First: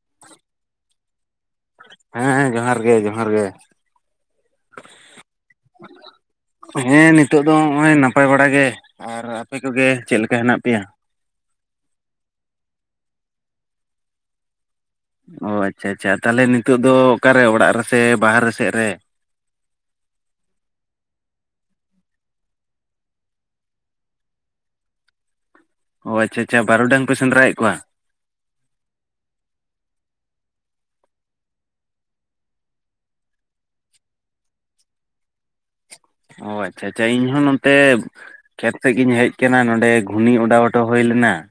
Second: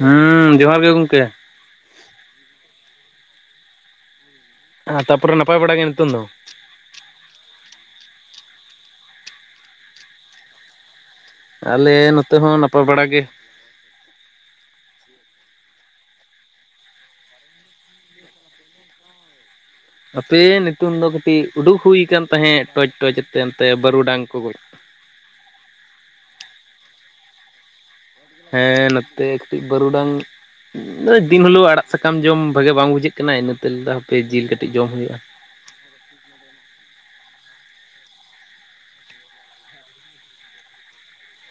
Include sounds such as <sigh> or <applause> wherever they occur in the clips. ᱦᱩᱸ ᱡᱚᱦᱟᱨ ᱜᱮ ᱜᱚᱝᱠᱮ᱾ ᱦᱮᱸ ᱦᱮᱸ ᱡᱚᱦᱟᱨ ᱜᱮ ᱡᱚᱦᱟᱨ ᱜᱮ᱾ ᱛᱟᱯᱚᱨᱮ ᱱᱟᱯᱟᱭ ᱵᱟᱲᱟ ᱜᱮ ᱱᱤᱛᱳᱝ ᱫᱚ᱾ ᱦᱮᱸ ᱱᱤᱛᱳᱜ ᱫᱚ ᱦᱚᱜ-ᱚᱭ ᱱᱟᱯᱟᱭ ᱵᱟᱲᱟ ᱜᱮ, ᱟᱨ ᱟᱯᱮ ᱠᱚᱜᱮ ᱪᱮᱫ ᱞᱮᱠᱟ ᱦᱮᱸᱱᱟᱜ ᱯᱮᱭᱟ? ᱟᱞᱮ ᱱᱚᱛᱮ ᱦᱚᱸ ᱱᱟᱯᱟᱭ ᱵᱟᱲᱟ ᱜᱮ᱾ ᱚ ᱟᱪᱪᱷᱟ ᱟᱪᱪᱷᱟ ᱛᱟᱞᱦᱮ ᱱᱤᱛᱳᱜ ᱫᱚ ᱚᱠᱟ ᱨᱮ ᱚᱲᱟᱜ ᱨᱮᱥᱮ ᱵᱟᱦᱨᱮ ᱥᱮᱫ ᱨᱮ? ᱦᱟᱯᱮ ᱱᱤᱛᱳᱝ ᱫᱚ ᱠᱟᱹᱴᱤᱡ ᱩᱰᱩᱠ ᱦᱩᱭ ᱠᱟᱱ ᱛᱟᱦᱮᱸᱫ ᱴᱚᱪ ᱴᱚᱪ ᱟᱛᱮᱜ ᱚᱱᱛᱮ ᱵᱟᱹᱨᱩᱰᱟᱝ ᱠᱚ ᱜᱚᱡ ᱾ ᱚ ᱟᱪᱪᱷᱟ ᱟᱪᱪᱷᱟ ᱵᱟᱨᱩᱰᱟᱝ ᱯᱮ ᱥᱮᱸᱫᱽᱨᱟ ᱭᱮᱜ ᱠᱚᱣᱟ? ᱦᱮᱸ ᱱᱚᱛᱮ ᱠᱟᱹᱴᱤᱡ ᱵᱟᱹᱨᱩᱰᱟᱝ ᱫᱤᱱ ᱦᱤᱞᱳᱜ ᱟᱲᱟᱜ ᱥᱟᱠᱟᱢ ᱡᱚᱢ ᱵᱷᱟᱜᱮ ᱵᱟᱝ ᱵᱩᱡᱷᱟᱹᱜ ᱠᱟᱱᱟ, ᱤᱱᱟᱹᱛᱮ ᱞᱮ ᱞᱟᱸᱭ ᱫᱟ ᱦᱟᱯᱮ ᱡᱤᱞ ᱠᱟᱹᱴᱤᱡ ᱡᱚᱢ ᱦᱳᱭᱳᱜᱼᱟ ᱾ ᱚ ᱟᱪᱪᱷᱟ ᱟᱪᱪᱷᱟ ᱤᱧᱦᱚᱸ ᱱᱚᱱᱛᱮ ᱠᱷᱮᱛ ᱥᱮᱡ ᱜᱤᱧ ᱦᱮᱡ ᱠᱟᱱᱟ, ᱱᱚᱸᱰᱮ ᱜᱷᱩᱱᱤ ᱚᱰᱟᱣ ᱦᱚᱴᱚ ᱦᱳᱭ ᱞᱮᱱᱟ ᱾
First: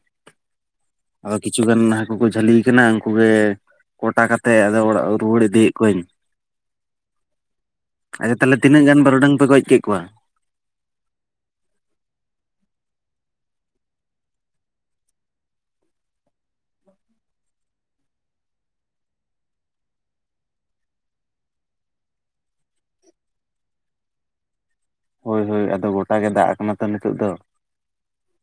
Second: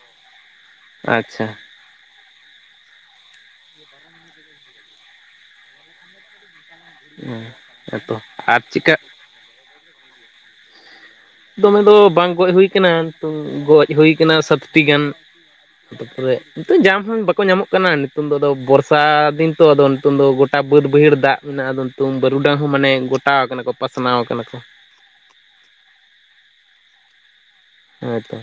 ᱟᱫᱚ ᱟᱪᱪᱷᱟ ᱠᱤᱪᱷᱩ ᱜᱟᱱ ᱦᱟ ᱠᱩ ᱠᱚ ᱡᱷᱟᱹᱞᱤᱭ ᱠᱟᱱᱟ ᱩᱝᱠᱩ ᱜᱮ ᱠᱚᱴᱟ ᱠᱟᱛᱮᱜ ᱟᱫᱚ ᱚᱲᱟᱜ ᱨᱩᱣᱟᱹᱲ ᱤᱫᱤᱭᱮᱜ ᱠᱩᱣᱟᱹᱧ ᱾ ᱦᱮᱸᱛᱚ ᱟᱪᱪᱷᱟ ᱛᱟᱞᱦᱮ ᱟᱨ ᱛᱤᱱᱟᱹᱜ ᱪᱮᱠᱟ ᱜᱟᱱ ᱵᱟᱨᱩᱰᱟᱝ ᱯᱮ ᱜᱚᱡ ᱠᱮᱫ ᱠᱚᱣᱟ? ᱫᱚᱢᱮ ᱫᱚ ᱵᱟᱝ ᱜᱚᱡ ᱦᱩᱭ ᱠᱟᱱᱟ, ᱛᱚ ᱜᱚᱡ ᱦᱩᱭ ᱠᱟᱱᱟ ᱥᱟᱛᱴᱤ ᱜᱟᱱ ᱾ ᱱᱤᱛᱚᱜ ᱧᱟᱢ ᱦᱚᱸ ᱵᱟᱠᱚ ᱧᱟᱢᱚᱜ ᱠᱟᱱᱟ, ᱱᱤᱛᱚᱝ ᱫᱚ ᱟᱫᱚ ᱵᱚᱨᱥᱟ ᱫᱤᱱ ᱛᱚ ᱟᱫᱚ ᱱᱤᱛᱚᱝ ᱫᱚ ᱜᱚᱴᱟ ᱵᱟᱹᱫᱽ ᱵᱟᱹᱭᱦᱟᱹᱲ ᱫᱟᱜ ᱦᱮᱱᱟᱜᱼᱟ ᱟᱫᱚ ᱱᱤᱛᱳᱝ ᱵᱟᱹᱨᱩᱰᱟᱝ ᱦᱚᱸ ᱢᱟᱱᱮ ᱜᱚᱴᱟ ᱟᱠᱟᱱᱟ ᱠᱚ ᱯᱟᱥᱱᱟᱣ ᱟᱠᱟᱱᱟ ᱠᱚ ᱾ ᱦᱳᱭ ᱦᱳᱭ ᱟᱫᱚ ᱜᱚᱴᱟ ᱜᱮ ᱫᱟᱜ ᱟᱠᱟᱱᱟ ᱛᱚ ᱱᱤᱛᱳᱜ ᱫᱚ ᱾ ᱦᱮᱸ ᱛᱚ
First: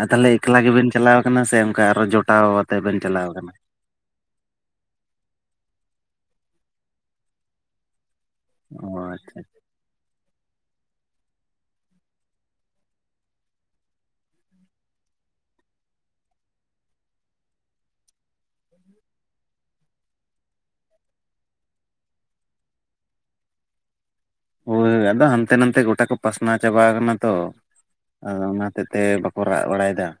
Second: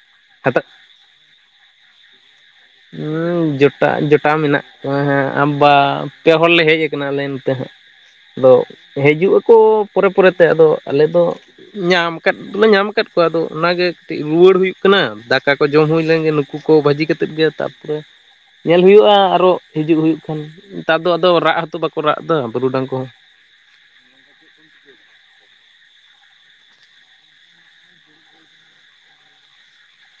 ᱟᱨ ᱛᱟᱞᱦᱮ ᱮᱠᱞᱟ ᱜᱮ ᱵᱮᱱ ᱪᱟᱞᱟᱣ ᱠᱟᱱᱟ, ᱥᱮ ᱚᱱᱠᱟ ᱟᱨᱚ ᱡᱚᱴᱟᱣ ᱟᱛᱮ ᱵᱮᱱ ᱪᱟᱞᱟᱣ ᱟᱠᱟᱱᱟ? ᱮᱴᱟᱜ ᱡᱚᱴᱟᱣ ᱢᱮᱱᱟᱜ ᱠᱚᱣᱟ ᱦᱟᱸᱜ ᱟᱢ ᱵᱟ ᱯᱮ ᱦᱚᱲ ᱞᱮ ᱦᱮᱡ ᱟᱠᱟᱱᱟ ᱟᱞᱮ ᱱᱚᱛᱮ ᱦᱟᱸᱜ ᱾ ᱟᱫᱚ ᱚ ᱦᱤᱡᱩᱜ ᱟᱪᱪᱷᱟ ᱟᱠᱚ ᱯᱚᱨᱮ ᱯᱚᱨᱮ ᱛᱮ ᱟᱫᱚ ᱟᱞᱮ ᱫᱚ ᱧᱟᱢ ᱟᱠᱟᱫ ᱫᱚᱞᱮ ᱧᱟᱢᱼᱼ ᱟᱠᱟᱫ ᱠᱚᱣᱟ ᱟᱫᱚ ᱚᱱᱟᱜᱮ ᱠᱟᱹᱴᱤᱡ ᱨᱩᱣᱟᱹᱲ ᱦᱩᱭᱩᱜ ᱠᱟᱱᱟ, ᱫᱟᱠᱟ ᱠᱚ ᱡᱚᱢ ᱦᱩᱭ ᱞᱮᱱᱜᱮ ᱱᱩᱠᱩ ᱠᱚ ᱵᱷᱟᱹᱡᱤ ᱠᱟᱛᱮᱫ ᱜᱮ ᱛᱟᱨ ᱯᱚᱨᱮᱼᱼ ᱧᱮᱞ ᱦᱩᱭᱩᱜᱼᱟ ᱟᱨᱚ ᱦᱤᱡᱩᱜ ᱦᱩᱭᱩᱜ ᱠᱷᱟᱱ, ᱱᱮᱛᱟᱨ ᱫᱚ ᱟᱫᱚ ᱨᱟᱜ ᱦᱚᱸᱛᱚ ᱵᱟᱠᱚ ᱨᱟᱜ ᱮᱫᱟ ᱵᱟᱹᱨᱩᱰᱟᱝ ᱠᱚᱦᱚᱸ ᱾ ᱦᱳᱭ ᱟᱫᱚ ᱦᱟᱱᱛᱮ ᱱᱟᱱᱛᱮ ᱜᱚᱴᱟ ᱠᱚ ᱯᱟᱥᱱᱟᱣ ᱪᱟᱵᱟ ᱠᱟᱱᱟ ᱛᱚ ᱾ ᱟᱫᱚ ᱚᱱᱟ ᱦᱚᱛᱮᱡ ᱛᱮ ᱵᱟᱠᱚ ᱨᱟᱜ ᱵᱟᱲᱟᱭᱮᱫᱟ ᱾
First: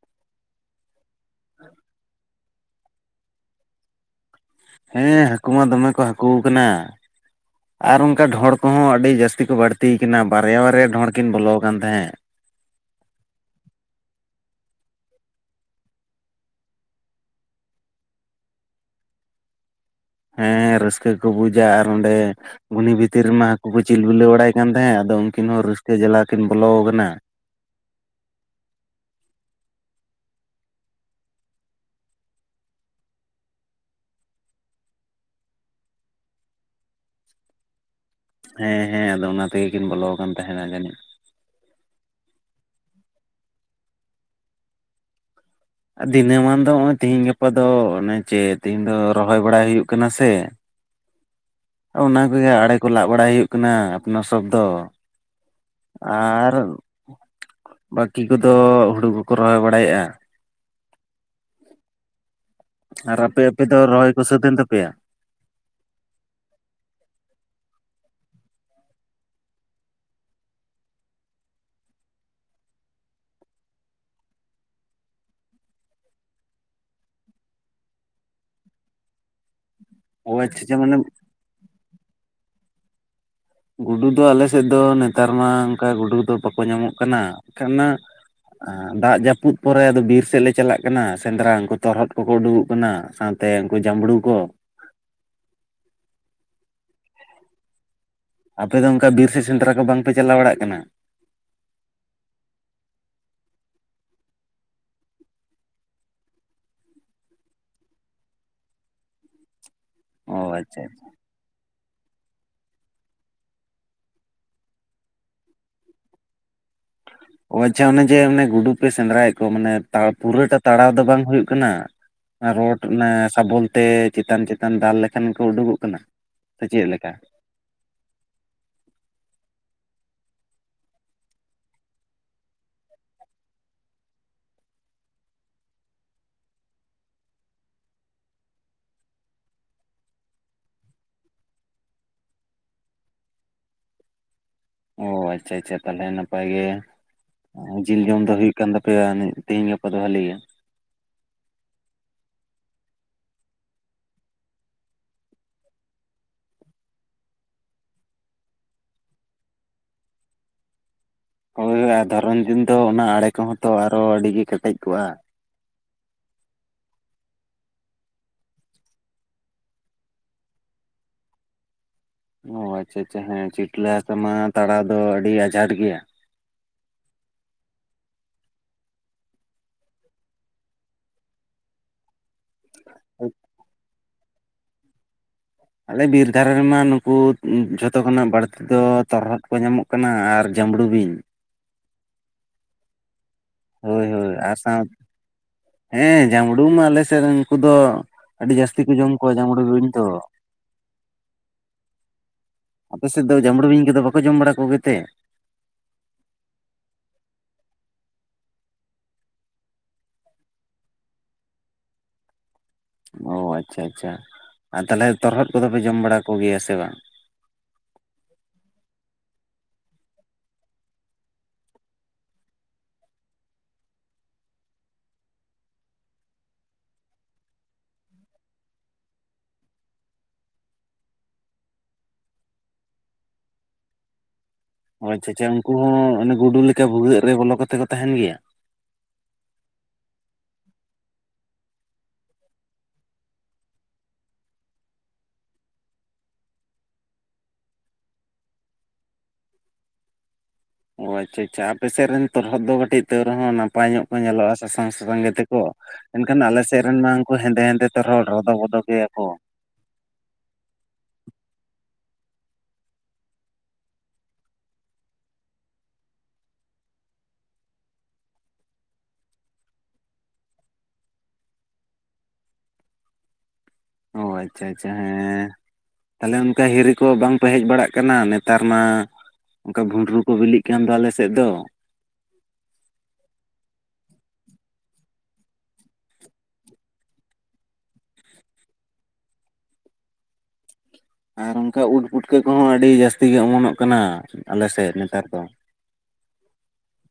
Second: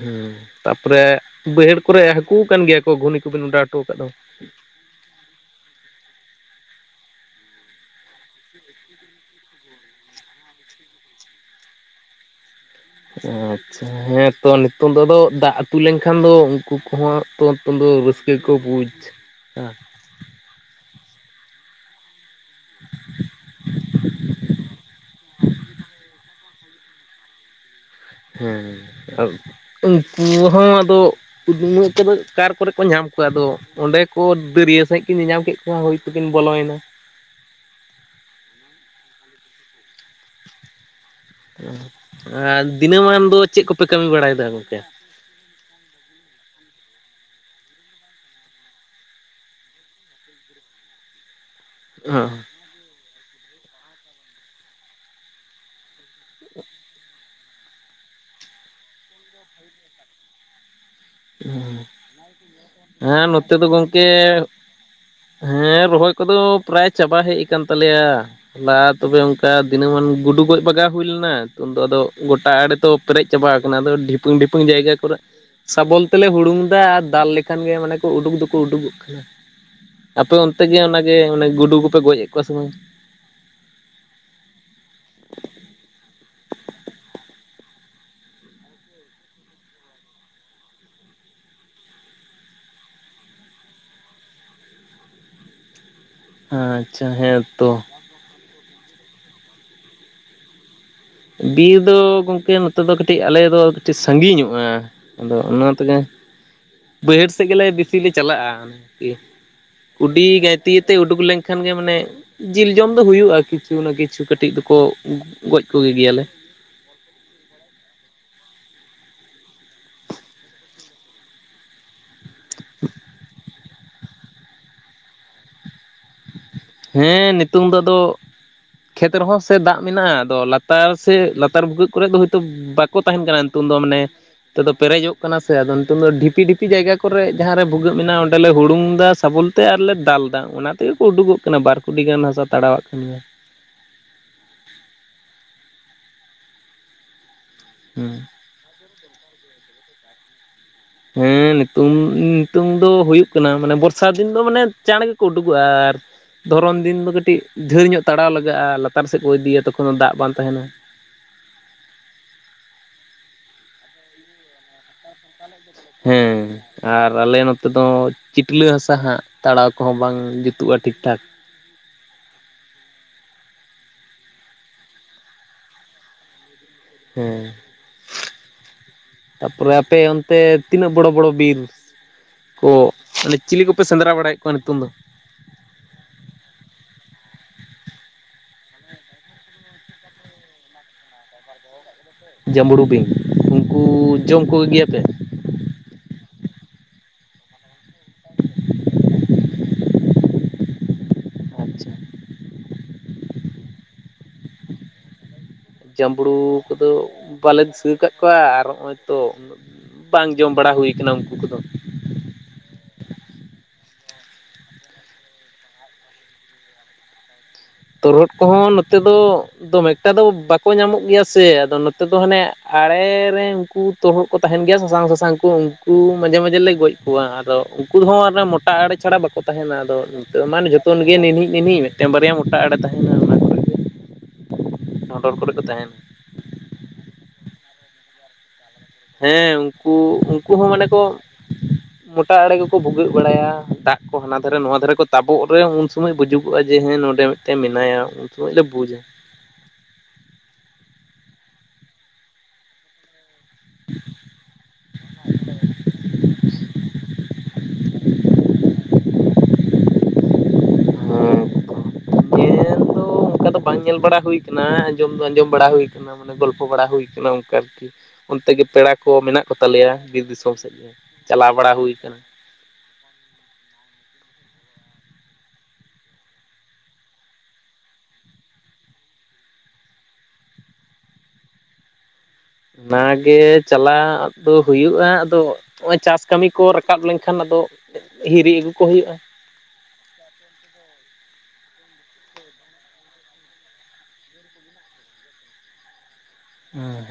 ᱦᱩᱸ ᱛᱟᱯᱚᱨᱮ ᱵᱟᱹᱭᱦᱟᱹᱲ ᱠᱚᱨᱮ ᱦᱟᱹᱠᱩ ᱟᱠᱟᱱ ᱜᱮᱭᱟ ᱠᱚ ᱜᱷᱩᱱᱤ ᱠᱚᱵᱤᱱ ᱚᱰᱟᱟᱣ ᱦᱚᱴᱚ ᱟᱠᱟᱫ ᱫᱚ? ᱦᱮᱸ ᱦᱟᱹᱠᱩ ᱢᱟ ᱫᱚᱢᱮ ᱠᱚ ᱦᱟᱹᱠᱩ ᱠᱟᱱᱟ ᱾ ᱟᱨ ᱚᱝᱠᱟ ᱰᱷᱚᱲ ᱠᱚᱦᱚᱸ ᱟᱹᱰᱤ ᱡᱟᱹᱥᱛᱤ ᱠᱚ ᱵᱟᱹᱲᱛᱤᱭ ᱠᱟᱱᱟ ᱵᱟᱨᱭᱟ ᱵᱟᱨᱭᱟ ᱰᱷᱚᱸᱲ ᱠᱤᱱ ᱵᱚᱞᱚ ᱟᱠᱟᱱ ᱛᱟᱦᱮᱸᱫ ᱾ ᱟᱪᱪᱷᱟ ᱦᱮᱸ ᱛᱚ ᱱᱤᱛᱚᱝ ᱫᱚ ᱟᱫᱚ ᱫᱟᱜ ᱟᱛᱩ ᱞᱮᱱᱠᱷᱟᱱ ᱫᱚ ᱩᱝᱠᱩ ᱠᱚᱦᱚᱸ ᱛᱚ ᱱᱤᱛᱚᱝ ᱫᱚ ᱨᱟᱹᱥᱠᱟᱹ ᱜᱮᱠᱚ ᱵᱩᱡᱽ ᱚ ᱦᱮᱸ ᱨᱟᱹᱥᱠᱟᱹ ᱜᱮ ᱠᱚ ᱵᱩᱡᱟ ᱟᱨ ᱚᱸᱰᱮᱼᱼ ᱜᱷᱩᱱᱤ ᱵᱷᱤᱛᱤᱨ ᱨᱮᱢᱟ ᱦᱟᱹᱠᱩ ᱠᱚ ᱪᱤᱞ ᱵᱤᱞᱟᱹᱣ ᱵᱟᱲᱟᱭ ᱠᱟᱱ ᱛᱟᱸᱦᱮᱫ, ᱟᱫᱚ ᱩᱱᱠᱤᱱ ᱦᱚᱸ ᱨᱟᱹᱥᱠᱟᱹ ᱡᱟᱞᱟ ᱠᱤᱱ ᱵᱚᱞᱚ ᱠᱟᱱᱟ ᱾ ᱦᱮᱸ ᱟᱨ ᱩᱱᱠᱩ ᱦᱚᱸ ᱟᱫᱚᱼᱼ ᱩᱫᱢᱟᱹ ᱛᱮ ᱫᱚ ᱚᱠᱟᱨ ᱠᱚᱨᱮ ᱠᱚ ᱧᱟᱢ ᱠᱚᱣᱟ ᱟᱫᱚ ᱚᱸᱰᱮ ᱠᱚ ᱫᱟᱹᱨᱭᱟᱹ ᱥᱟᱺᱦᱤᱡ ᱠᱤᱱ ᱧᱮᱧᱟᱢ ᱠᱮᱜ ᱠᱚᱣᱟ ᱦᱳᱭ ᱛᱚ ᱠᱤᱱ ᱵᱚᱞᱚᱭᱱᱟ ᱾ ᱦᱮᱸ ᱦᱮᱸ ᱟᱫᱚ ᱚᱱᱟ ᱛᱮᱜᱮ ᱠᱤᱱ ᱵᱚᱞᱚ ᱠᱟᱱ ᱛᱟᱸᱦᱮᱱᱟ ᱡᱟᱹᱱᱤᱡ ᱾ ᱟᱨ ᱫᱤᱱᱟᱹᱢᱟᱱ ᱫᱚ ᱪᱮᱜ ᱠᱚᱯᱮ ᱠᱟᱹᱢᱤ ᱵᱟᱲᱟᱭ ᱮᱫᱟ ᱜᱚᱝᱠᱮ? ᱫᱤᱱᱟᱹᱢᱟᱱ ᱫᱚ ᱱᱚᱜᱼᱚᱭ ᱛᱤᱦᱤᱧ ᱜᱟᱯᱟ ᱫᱚ ᱚᱱᱮ ᱪᱮᱫ ᱛᱤᱦᱤᱧ ᱫᱚ ᱨᱚᱦᱚᱭ ᱵᱟᱲᱟᱭ ᱦᱩᱭᱩᱜ ᱠᱟᱱᱟ ᱥᱮ ᱾ <inaudible> ᱚᱱᱟ ᱠᱚᱜᱮ ᱟᱲᱮ ᱠᱚ ᱞᱟᱜ ᱵᱟᱲᱟᱭ ᱦᱩᱭᱩᱜ ᱠᱟᱱᱟ ᱟᱯᱱᱟᱨ ᱥᱳᱵ ᱫᱚ ᱾ ᱟᱨ ᱵᱟᱠᱤ ᱠᱚ ᱫᱚ ᱦᱩᱲᱩ ᱠᱚᱠᱚ ᱨᱚᱦᱚᱭ ᱵᱟᱲᱟᱭᱮᱜᱼᱟ ᱾ ᱟᱨ ᱦᱮᱸ ᱟᱯᱮ ᱱᱚᱛᱮ ᱟᱯᱮ ᱫᱚ ᱜᱚᱝᱠᱮ ᱨᱚᱦᱚᱭ ᱠᱚ ᱥᱟᱹᱛ ᱮᱱ ᱛᱟᱯᱮᱭᱟ ᱦᱮᱸ ᱨᱚᱦᱚᱭ ᱠᱚᱫᱚ ᱯᱨᱟᱭ ᱪᱟᱵᱟ ᱦᱮᱡ ᱟᱠᱟᱱ ᱛᱟᱞᱮᱭᱟ ᱾ ᱦᱚᱞᱟ ᱛᱚᱵᱮ ᱚᱝᱠᱟ ᱫᱤᱱᱟᱹᱢᱟᱱ ᱜᱩᱰᱩ ᱜᱚᱡ ᱵᱟᱜᱟᱣ ᱦᱩᱭ ᱞᱮᱱᱟ, ᱱᱤᱛᱚᱝ ᱫᱚ ᱟᱫᱚ ᱜᱚᱴᱟ ᱟᱲᱮ ᱛᱚᱼᱼ ᱯᱮᱨᱮᱡ ᱪᱟᱵᱟ ᱟᱠᱟᱱᱟ ᱟᱫᱚ ᱰᱷᱤᱯᱟᱹᱝ ᱰᱷᱤᱯᱟᱹᱝ ᱡᱟᱭᱜᱟ ᱠᱚᱨᱮᱜ ᱥᱟᱵᱚᱞ ᱛᱮᱞᱮ ᱦᱩᱲᱩᱝ ᱮᱫᱟ ᱟᱨ ᱫᱟᱞ ᱞᱮᱠᱷᱟᱱ ᱜᱮ ᱢᱟᱱᱮ ᱩᱰᱩᱠ ᱫᱚᱠᱚ ᱩᱰᱩᱠᱚᱜ ᱠᱟᱱᱟ ᱾ ᱚ ᱟᱯᱮ ᱚᱱᱛᱮ ᱟᱪᱪᱷᱟ ᱟᱪᱪᱷᱟ ᱜᱮ ᱢᱟᱱᱮ ᱚᱱᱟᱜᱮ ᱚᱱᱮ ᱜᱩᱰᱩ ᱠᱚᱯᱮ ᱜᱚᱡᱮᱜ ᱠᱚᱣᱟ ᱥᱮ ᱵᱟᱝ? ᱜᱩᱰᱩ ᱫᱚ ᱟᱞᱮ ᱥᱮᱫ ᱫᱚ ᱱᱮᱛᱟᱨ ᱢᱟ ᱚᱱᱠᱟ ᱜᱩᱰᱩ ᱫᱚ ᱵᱟᱠᱚ ᱧᱟᱢᱚᱜ ᱠᱟᱱᱟ ᱾ ᱮᱱᱠᱷᱟᱱ ᱱᱟ ᱫᱟᱜ ᱡᱟᱹᱯᱩᱫ ᱯᱚᱨᱮ ᱟᱫᱚ ᱵᱤᱨ ᱥᱮᱫ ᱞᱮ ᱪᱟᱞᱟᱜ ᱠᱟᱱᱟ ᱥᱮᱸᱫᱽᱨᱟ, ᱩᱱᱠᱩ ᱛᱚᱨᱦᱚᱫ ᱠᱚᱠᱚ ᱩᱰᱩᱠᱚᱜ ᱠᱟᱱᱟ ᱾ ᱥᱟᱣ ᱛᱮ ᱩᱱᱠᱩ ᱡᱟᱢᱵᱽᱲᱩ ᱠᱚ ᱾ ᱟᱪᱪᱷᱟ ᱦᱮᱸᱛᱚ ᱾ ᱟᱯᱮ ᱫᱚ ᱚᱱᱠᱟ ᱵᱤᱨ ᱥᱮᱫ ᱥᱮᱸᱫᱽᱨᱟ ᱠᱚ ᱵᱟᱝᱯᱮ ᱪᱟᱞᱟᱣ ᱵᱟᱲᱟᱜ ᱠᱟᱱᱟ? ᱵᱤᱨ ᱫᱚ ᱜᱚᱝᱠᱮ ᱱᱚᱛᱮ ᱫᱚ ᱠᱟᱹᱴᱤᱡ ᱟᱞᱮ ᱫᱚ ᱠᱟᱹᱴᱤᱡ ᱥᱟᱺᱜᱤᱧᱚᱜᱼᱟ᱾ ᱟᱫᱚ ᱚᱱᱟ ᱛᱮᱜᱮ ᱵᱟᱹᱭᱦᱟᱹᱲ ᱥᱮᱫ ᱜᱮᱞᱮ ᱵᱮᱥᱤ ᱞᱮ ᱪᱟᱞᱟᱜᱼᱟ ᱟᱨᱠᱤ᱾ ᱠᱩᱰᱤ ᱚ ᱜᱟᱭᱛᱤ ᱟᱪᱪᱷᱟ ᱟᱛᱮ ᱩᱰᱩᱠ ᱞᱮᱝ ᱠᱷᱟᱱ ᱜᱮ ᱢᱟᱱᱮ ᱡᱤᱞ ᱡᱚᱢ ᱫᱚ ᱦᱩᱭᱩᱜᱼᱟ ᱠᱤᱪᱷᱩ ᱱᱟ ᱠᱤᱪᱷᱩ ᱠᱟᱹᱴᱤᱡ ᱫᱚᱠᱚ ᱜᱚᱡ ᱠᱚᱜᱮ ᱜᱮᱭᱟᱞᱮ᱾ ᱚ ᱟᱪᱷᱟ ᱚᱱᱮ ᱡᱮ ᱚᱱᱮ ᱜᱩᱰᱩ ᱯᱮ ᱥᱮᱸᱫᱽᱨᱟᱭᱮᱫ ᱠᱚᱣᱟ ᱢᱟᱱᱮ ᱯᱩᱨᱟᱹᱴᱟ ᱛᱟᱲᱟᱣ ᱫᱚ ᱵᱟᱝ ᱦᱩᱭᱩᱜ ᱠᱟᱱᱟ ᱨᱚᱰ ᱚᱱᱟ ᱥᱟᱵᱚᱞ ᱛᱮ ᱪᱮᱛᱟᱱ ᱪᱮᱛᱟᱱ ᱫᱟᱞ ᱞᱮᱠᱷᱟᱱ ᱜᱮ ᱠᱚ ᱩᱰᱩᱠᱚᱜ ᱠᱟᱱᱟ? ᱥᱮ ᱪᱮᱫ ᱞᱮᱠᱟ ᱦᱮᱸ ᱱᱤᱛᱚᱝ ᱫᱚ ᱟᱫᱚ ᱠᱷᱮᱛ ᱨᱮᱦᱚᱸ ᱥᱮ ᱫᱟᱜ ᱢᱮᱱᱟᱜᱼᱟ, ᱟᱫᱚ ᱞᱟᱛᱟᱨ ᱥᱮ ᱞᱟᱛᱟᱨ ᱵᱷᱩᱜᱟᱹᱜ ᱠᱚᱨᱮᱫ ᱫᱚ ᱦᱳᱭᱛᱚ ᱵᱟᱠᱚ ᱛᱟᱦᱮᱱ ᱠᱟᱱᱟ ᱱᱤᱛᱚᱝ ᱫᱚ ᱢᱟᱱᱮ ᱱᱤᱛᱚᱜ ᱫᱚ ᱯᱮᱨᱮᱡᱚᱜ ᱠᱟᱱᱟ ᱥᱮ, ᱟᱫᱚ ᱱᱤᱛᱚᱝ ᱫᱚ ᱰᱷᱤᱯᱤ ᱰᱷᱤᱯᱤ ᱡᱟᱭᱜᱟ ᱠᱚᱨᱮ ᱡᱟᱦᱟᱸ ᱨᱮ ᱵᱷᱩᱜᱟᱹᱜ ᱢᱮᱱᱟᱜ ᱟ ᱚᱸᱰᱮ ᱞᱮ ᱦᱩᱲᱩᱝᱫᱟ ᱥᱟᱵᱚᱞ ᱛᱮ ᱟᱨᱞᱮ ᱫᱟᱞ ᱫᱟ ᱚᱱᱟ ᱛᱮᱜᱮ ᱠᱚ ᱩᱰᱩᱠᱚᱜ ᱠᱟᱱᱟ ᱵᱟᱨ ᱠᱩᱰᱤ ᱜᱟᱱ ᱦᱟᱥᱟ ᱛᱟᱲᱟᱣᱟᱜ ᱠᱷᱟᱱ ᱜᱮ᱾ ᱚ ᱟᱪᱪᱷᱟ ᱟᱪᱪᱷᱟ ᱛᱟᱦᱚᱞᱮ ᱱᱟᱯᱟᱭ ᱜᱮ᱾ ᱡᱤᱞ ᱦᱩᱸ ᱡᱚᱢ ᱫᱚ ᱦᱳᱭᱳᱜ ᱠᱟᱱ ᱛᱟᱯᱮᱭᱟ ᱛᱮᱦᱤᱧ ᱜᱟᱯᱟ ᱫᱚ ᱵᱷᱟᱞᱤ ᱜᱮ᱾ ᱦᱩᱸ ᱱᱤᱛᱚᱝ, ᱱᱤᱛᱚᱝ ᱫᱚ ᱦᱩᱭᱩᱜ ᱠᱟᱱᱟ ᱢᱟᱱᱮ ᱵᱚᱨᱥᱟ ᱫᱤᱱ ᱫᱚ ᱢᱟᱱᱮ ᱪᱟᱬ ᱜᱮᱠᱚ ᱩᱰᱩᱠᱚᱜᱼᱟ ᱟᱨ ᱫᱷᱚᱨᱚᱱ ᱫᱤᱱ ᱫᱚ ᱠᱟᱹᱴᱤᱡ ᱫᱷᱮᱨ ᱧᱚᱜ ᱛᱟᱲᱟᱣ ᱞᱟᱜᱟᱜᱼᱟ, ᱞᱟᱛᱟᱨ ᱥᱮᱫ ᱠᱚ ᱤᱫᱤᱭᱟ ᱛᱚᱠᱷᱚᱱ ᱫᱚ ᱫᱟᱜ ᱵᱟᱝ ᱛᱟᱦᱮᱱᱟ᱾ ᱦᱳᱭ ᱟᱨ ᱫᱷᱚᱨᱚᱱ ᱫᱤᱱ ᱫᱚ ᱚᱱᱟ ᱟᱲᱮ ᱠᱚᱦᱚᱸ ᱛᱚ ᱟᱨᱚ ᱟᱹᱰᱤᱜᱮ ᱠᱮᱴᱮᱡ ᱠᱚᱜᱼᱟ᱾ ᱦᱮᱸ᱾ ᱟᱨ ᱟᱞᱮ ᱱᱚᱛᱮ ᱫᱚ ᱪᱤᱴᱞᱟᱹ ᱦᱟᱥᱟ ᱦᱟᱸᱜ ᱛᱟᱲᱟᱣ ᱠᱚᱦᱚᱸ ᱵᱟᱝ ᱡᱩᱛᱩᱜᱼᱟ ᱴᱷᱤᱠᱴᱷᱟᱠ᱾ ᱚ ᱟᱪᱪᱷᱟ ᱟᱪᱪᱷᱟ ᱦᱮᱸ ᱪᱤᱴᱞᱟ ᱦᱟᱥᱟ ᱢᱟ ᱛᱟᱲᱟᱣ ᱫᱚ ᱟᱹᱰᱤ ᱟᱡᱷᱟᱴ ᱜᱮᱭᱟ᱾ ᱦᱮᱸ᱾ ᱛᱟᱯᱚᱨᱮ ᱟᱯᱮ ᱚᱱᱛᱮ ᱛᱤᱱᱟᱹᱜ ᱵᱚᱲᱚ ᱵᱚᱲᱚ ᱵᱤᱨ ᱠᱚ ᱢᱟᱱᱮ ᱪᱤᱞᱤ ᱠᱚᱯᱮ ᱥᱮᱸᱫᱽᱨᱟ ᱵᱟᱲᱟᱭᱮᱫ ᱠᱚᱣᱟ ᱱᱤᱛᱚᱝ ᱫᱚ? ᱟᱞᱮ ᱵᱤᱨ ᱫᱷᱟᱨᱮ ᱨᱮᱢᱟ ᱱᱩᱠᱩ ᱡᱷᱚᱛᱚ ᱠᱷᱚᱱᱟᱜ ᱵᱟᱹᱲᱛᱤ ᱫᱚ ᱛᱚᱨᱦᱚᱫ ᱠᱚ ᱧᱟᱢᱚᱜ ᱠᱟᱱᱟ ᱟᱨ ᱡᱟᱸᱵᱽᱲᱩ ᱵᱤᱧ᱾ ᱡᱟᱢᱲᱩ ᱵᱤᱝ ᱦᱳᱭ ᱦᱳᱭ ᱟᱨ ᱥᱟᱣ, ᱦᱮᱸ ᱡᱟᱢᱲᱩ ᱢᱟ ᱟᱞᱮ ᱥᱮᱫ ᱨᱮᱱ ᱩᱱᱠᱩ ᱫᱚ ᱟᱹᱰᱤ ᱡᱟᱹᱥᱛᱤ ᱠᱚ ᱡᱚᱢ ᱠᱚᱣᱟ ᱡᱟᱸᱢᱲᱩ ᱵᱤᱧ ᱫᱚ᱾ ᱟᱪᱪᱷᱟ᱾ ᱟᱯᱮᱥᱮᱫ ᱫᱚ ᱡᱟᱢᱲᱩ ᱵᱤᱧ ᱠᱚᱫᱚ ᱵᱟᱠᱚ ᱡᱚᱢ ᱵᱟᱲᱟ ᱠᱚᱜᱮᱛᱮ? ᱡᱟᱢᱲᱩ ᱠᱚᱫᱚ ᱵᱟᱞᱮ ᱫᱤᱥᱟᱹ ᱟᱠᱟᱫ ᱠᱚᱣᱟ ᱟᱨ ᱦᱚᱜ ᱚᱭ ᱛᱚ ᱵᱟᱝ ᱡᱚᱢ ᱵᱟᱲᱟ ᱦᱩᱭ ᱠᱟᱱᱟ ᱩᱱᱠᱩ ᱠᱚᱫᱚ᱾ ᱚ ᱟᱪᱷᱟ ᱟᱪᱷᱟ, ᱟᱨ ᱛᱟᱦᱚᱞᱮ ᱛᱚᱨᱦᱚᱫ ᱠᱚᱫᱚ ᱯᱮ ᱡᱚᱢ ᱵᱟᱲᱟ ᱠᱚᱜᱮᱭᱟ ᱥᱮ ᱵᱟᱝ? ᱛᱚᱨᱦᱚᱫ ᱠᱚᱦᱚᱸ ᱱᱚᱛᱮ ᱫᱚ ᱫᱚᱢᱮ ᱮᱠᱴᱟ ᱫᱚ ᱵᱟᱠᱚ ᱧᱟᱢᱚᱜ ᱜᱮᱭᱟ ᱥᱮ ᱟᱫᱚ ᱱᱚᱛᱮ ᱫᱚ ᱦᱟᱱᱮ ᱟᱲᱮ ᱨᱮ ᱩᱱᱠᱩ ᱛᱚᱨᱦᱚᱫ ᱠᱚ ᱛᱟᱦᱮᱱ ᱜᱮᱭᱟ ᱥᱟᱥᱟᱝ ᱥᱟᱥᱟᱝ ᱠᱚ ᱩᱱᱠᱩ ᱢᱟᱡᱷᱮ ᱢᱟᱡᱷᱮ ᱞᱮ ᱜᱚᱡ ᱠᱚᱣᱟ ᱟᱫᱚ ᱩᱱᱠᱩ ᱦᱚ ᱢᱚᱴᱟ ᱟᱲᱮ ᱪᱷᱟᱲᱟ ᱵᱟᱠᱚ ᱛᱟᱦᱮᱱᱟ, ᱟᱫᱚ ᱱᱤᱛ ᱢᱟᱱᱮ ᱡᱚᱛᱚ ᱜᱮ ᱱᱤᱱᱦᱤ ᱱᱤᱱᱦᱤ ᱢᱤᱫᱴᱮᱱ ᱵᱟᱨᱭᱟ ᱢᱚᱴᱟ ᱟᱲᱮ ᱛᱟᱦᱮᱱᱟ ᱚᱱᱟ ᱠᱚᱨᱮ ᱚ ᱟᱪᱪᱷᱟ ᱰᱷᱚᱸᱰᱚᱨ ᱟᱪᱪᱷᱟ, ᱠᱚᱨᱮ ᱠᱚ ᱩᱱᱠᱩ ᱛᱟᱦᱮᱱᱟ ᱦᱚᱸ ᱚᱱᱮ ᱜᱩᱰᱩ ᱞᱮᱠᱟ ᱵᱷᱩᱜᱟᱹᱜ ᱨᱮ ᱵᱚᱞᱚ ᱠᱟᱛᱮ ᱠᱚ ᱛᱟᱦᱮᱱ ᱜᱮᱭᱟ? ᱦᱮᱸ ᱩᱱᱠᱩ, ᱩᱱᱠᱩ ᱦᱚ ᱢᱟᱱᱮ ᱠᱚ ᱢᱚᱴᱟ ᱟᱲᱮ ᱜᱮᱠᱚ ᱵᱷᱩᱜᱟᱹᱜ ᱵᱟᱲᱟᱭᱟ, ᱫᱟᱜ ᱠᱚ ᱦᱟᱱᱟ ᱫᱷᱟᱨᱮ ᱱᱚᱣᱟ ᱫᱷᱟᱨᱮ ᱠᱚ ᱛᱟᱵᱚᱜ ᱨᱮ ᱩᱱ ᱥᱚᱢᱚᱭ ᱵᱩᱡᱩᱜᱚᱜᱼᱟ ᱡᱮ ᱦᱮ ᱱᱚᱰᱮ ᱢᱤᱫᱴᱮᱱ ᱢᱮᱱᱟᱭᱟ ᱩᱱ ᱥᱚᱢᱚᱭ ᱞᱮ ᱵᱩᱡᱟ᱾ ᱚ ᱟᱪᱪᱷᱟ, ᱟᱪᱪᱷᱟ ᱟᱯᱮ ᱥᱮᱫ ᱨᱮᱱ ᱛᱚᱨᱦᱚᱫ ᱫᱚ ᱠᱟᱹᱴᱤᱡ ᱛᱟ. ᱣ ᱨᱮᱦᱚᱸ ᱱᱟᱯᱟᱭ ᱧᱚᱜ ᱠᱚ ᱧᱮᱞᱚᱜᱼᱟ ᱥᱟᱥᱟᱝ ᱥᱟᱥᱟᱝ ᱜᱮᱛᱮ ᱠᱚ᱾ ᱮᱱᱠᱷᱟᱱ ᱟᱞᱮ ᱥᱮᱫ ᱨᱮᱱ ᱢᱟ ᱩᱱᱠᱩ ᱦᱮᱸᱫᱮ ᱦᱮᱸᱫᱮ ᱛᱚᱨᱦᱚᱫ, ᱨᱚᱫᱚ ᱵᱚᱫᱚ ᱜᱮᱭᱟ ᱠᱚ᱾ ᱦᱩᱸ ᱦᱩᱸ, <unintelligible> ᱧᱮᱞ ᱫᱚ ᱚᱱᱠᱟ ᱫᱚ ᱵᱟᱝ ᱧᱮᱞ ᱵᱟᱲᱟ ᱦᱩᱭ ᱠᱟᱱᱟ᱾ ᱟᱸᱡᱚᱢ ᱫᱚ ᱟᱸᱡᱚᱢ ᱵᱟᱲᱟ ᱦᱩᱭ ᱠᱟᱱᱟ᱾ ᱢᱟᱱᱮ ᱜᱚᱞᱯᱚ ᱵᱟᱲᱟ ᱦᱩᱭ ᱠᱟᱱᱟ ᱚᱱᱠᱟ ᱟᱨᱠᱤ, ᱚᱱᱛᱮ ᱜᱮ ᱯᱮᱲᱟ ᱠᱚ ᱢᱮᱱᱟᱜ ᱠᱚ ᱛᱟᱞᱮᱭᱟ ᱵᱤᱨ ᱫᱤᱥᱚᱢ ᱥᱮᱫ ᱜᱮᱼᱼ ᱪᱟᱞᱟᱣ ᱵᱟᱲᱟ ᱦᱩᱭ ᱠᱟᱱᱟ᱾ ᱚ ᱟᱪᱪᱷᱟ, ᱟᱪᱪᱷᱟ ᱦᱮᱸᱼᱼ ᱛᱟᱞᱮᱦᱮ ᱚᱱᱠᱟ ᱦᱤᱨᱤ ᱠᱚ ᱵᱟᱝᱯᱮ ᱦᱮᱡ ᱵᱟᱲᱟᱜ ᱠᱟᱱᱟ ᱱᱮᱛᱟᱨ ᱢᱟᱼᱼ ᱚᱱᱠᱟ ᱵᱷᱩᱸᱰᱨᱩ ᱠᱚ ᱵᱤᱞᱤᱜ ᱠᱟᱱ ᱫᱚ ᱟᱞᱮ ᱥᱮᱫ ᱫᱚ᱾ ᱚᱱᱟᱜᱮ ᱪᱟᱞᱟᱜ ᱫᱚ ᱦᱩᱭᱩᱜᱼᱟ᱾ ᱟᱫᱚᱼᱼ ᱦᱚᱜᱼᱚᱭ ᱪᱟᱥ ᱠᱟᱹᱢᱤ ᱠᱚ ᱨᱟᱠᱟᱵ ᱞᱮᱱᱠᱷᱟᱱ ᱟᱫᱚ, ᱦᱤᱨᱤ ᱟᱹᱜᱩ ᱠᱚ ᱦᱩᱭᱩᱜᱼᱟ᱾ <unintelligible> ᱟᱨ ᱚᱱᱠᱟ ᱩᱴ ᱯᱩᱴᱠᱟᱹ ᱠᱚᱦᱚᱸ ᱟᱹᱰᱤ ᱡᱟᱹᱥᱛᱤ ᱜᱮ ᱚᱢᱚᱱᱚᱜ ᱠᱟᱱᱟ ᱟᱞᱮ ᱥᱮᱫ ᱱᱮᱛᱟᱨ ᱫᱚ᱾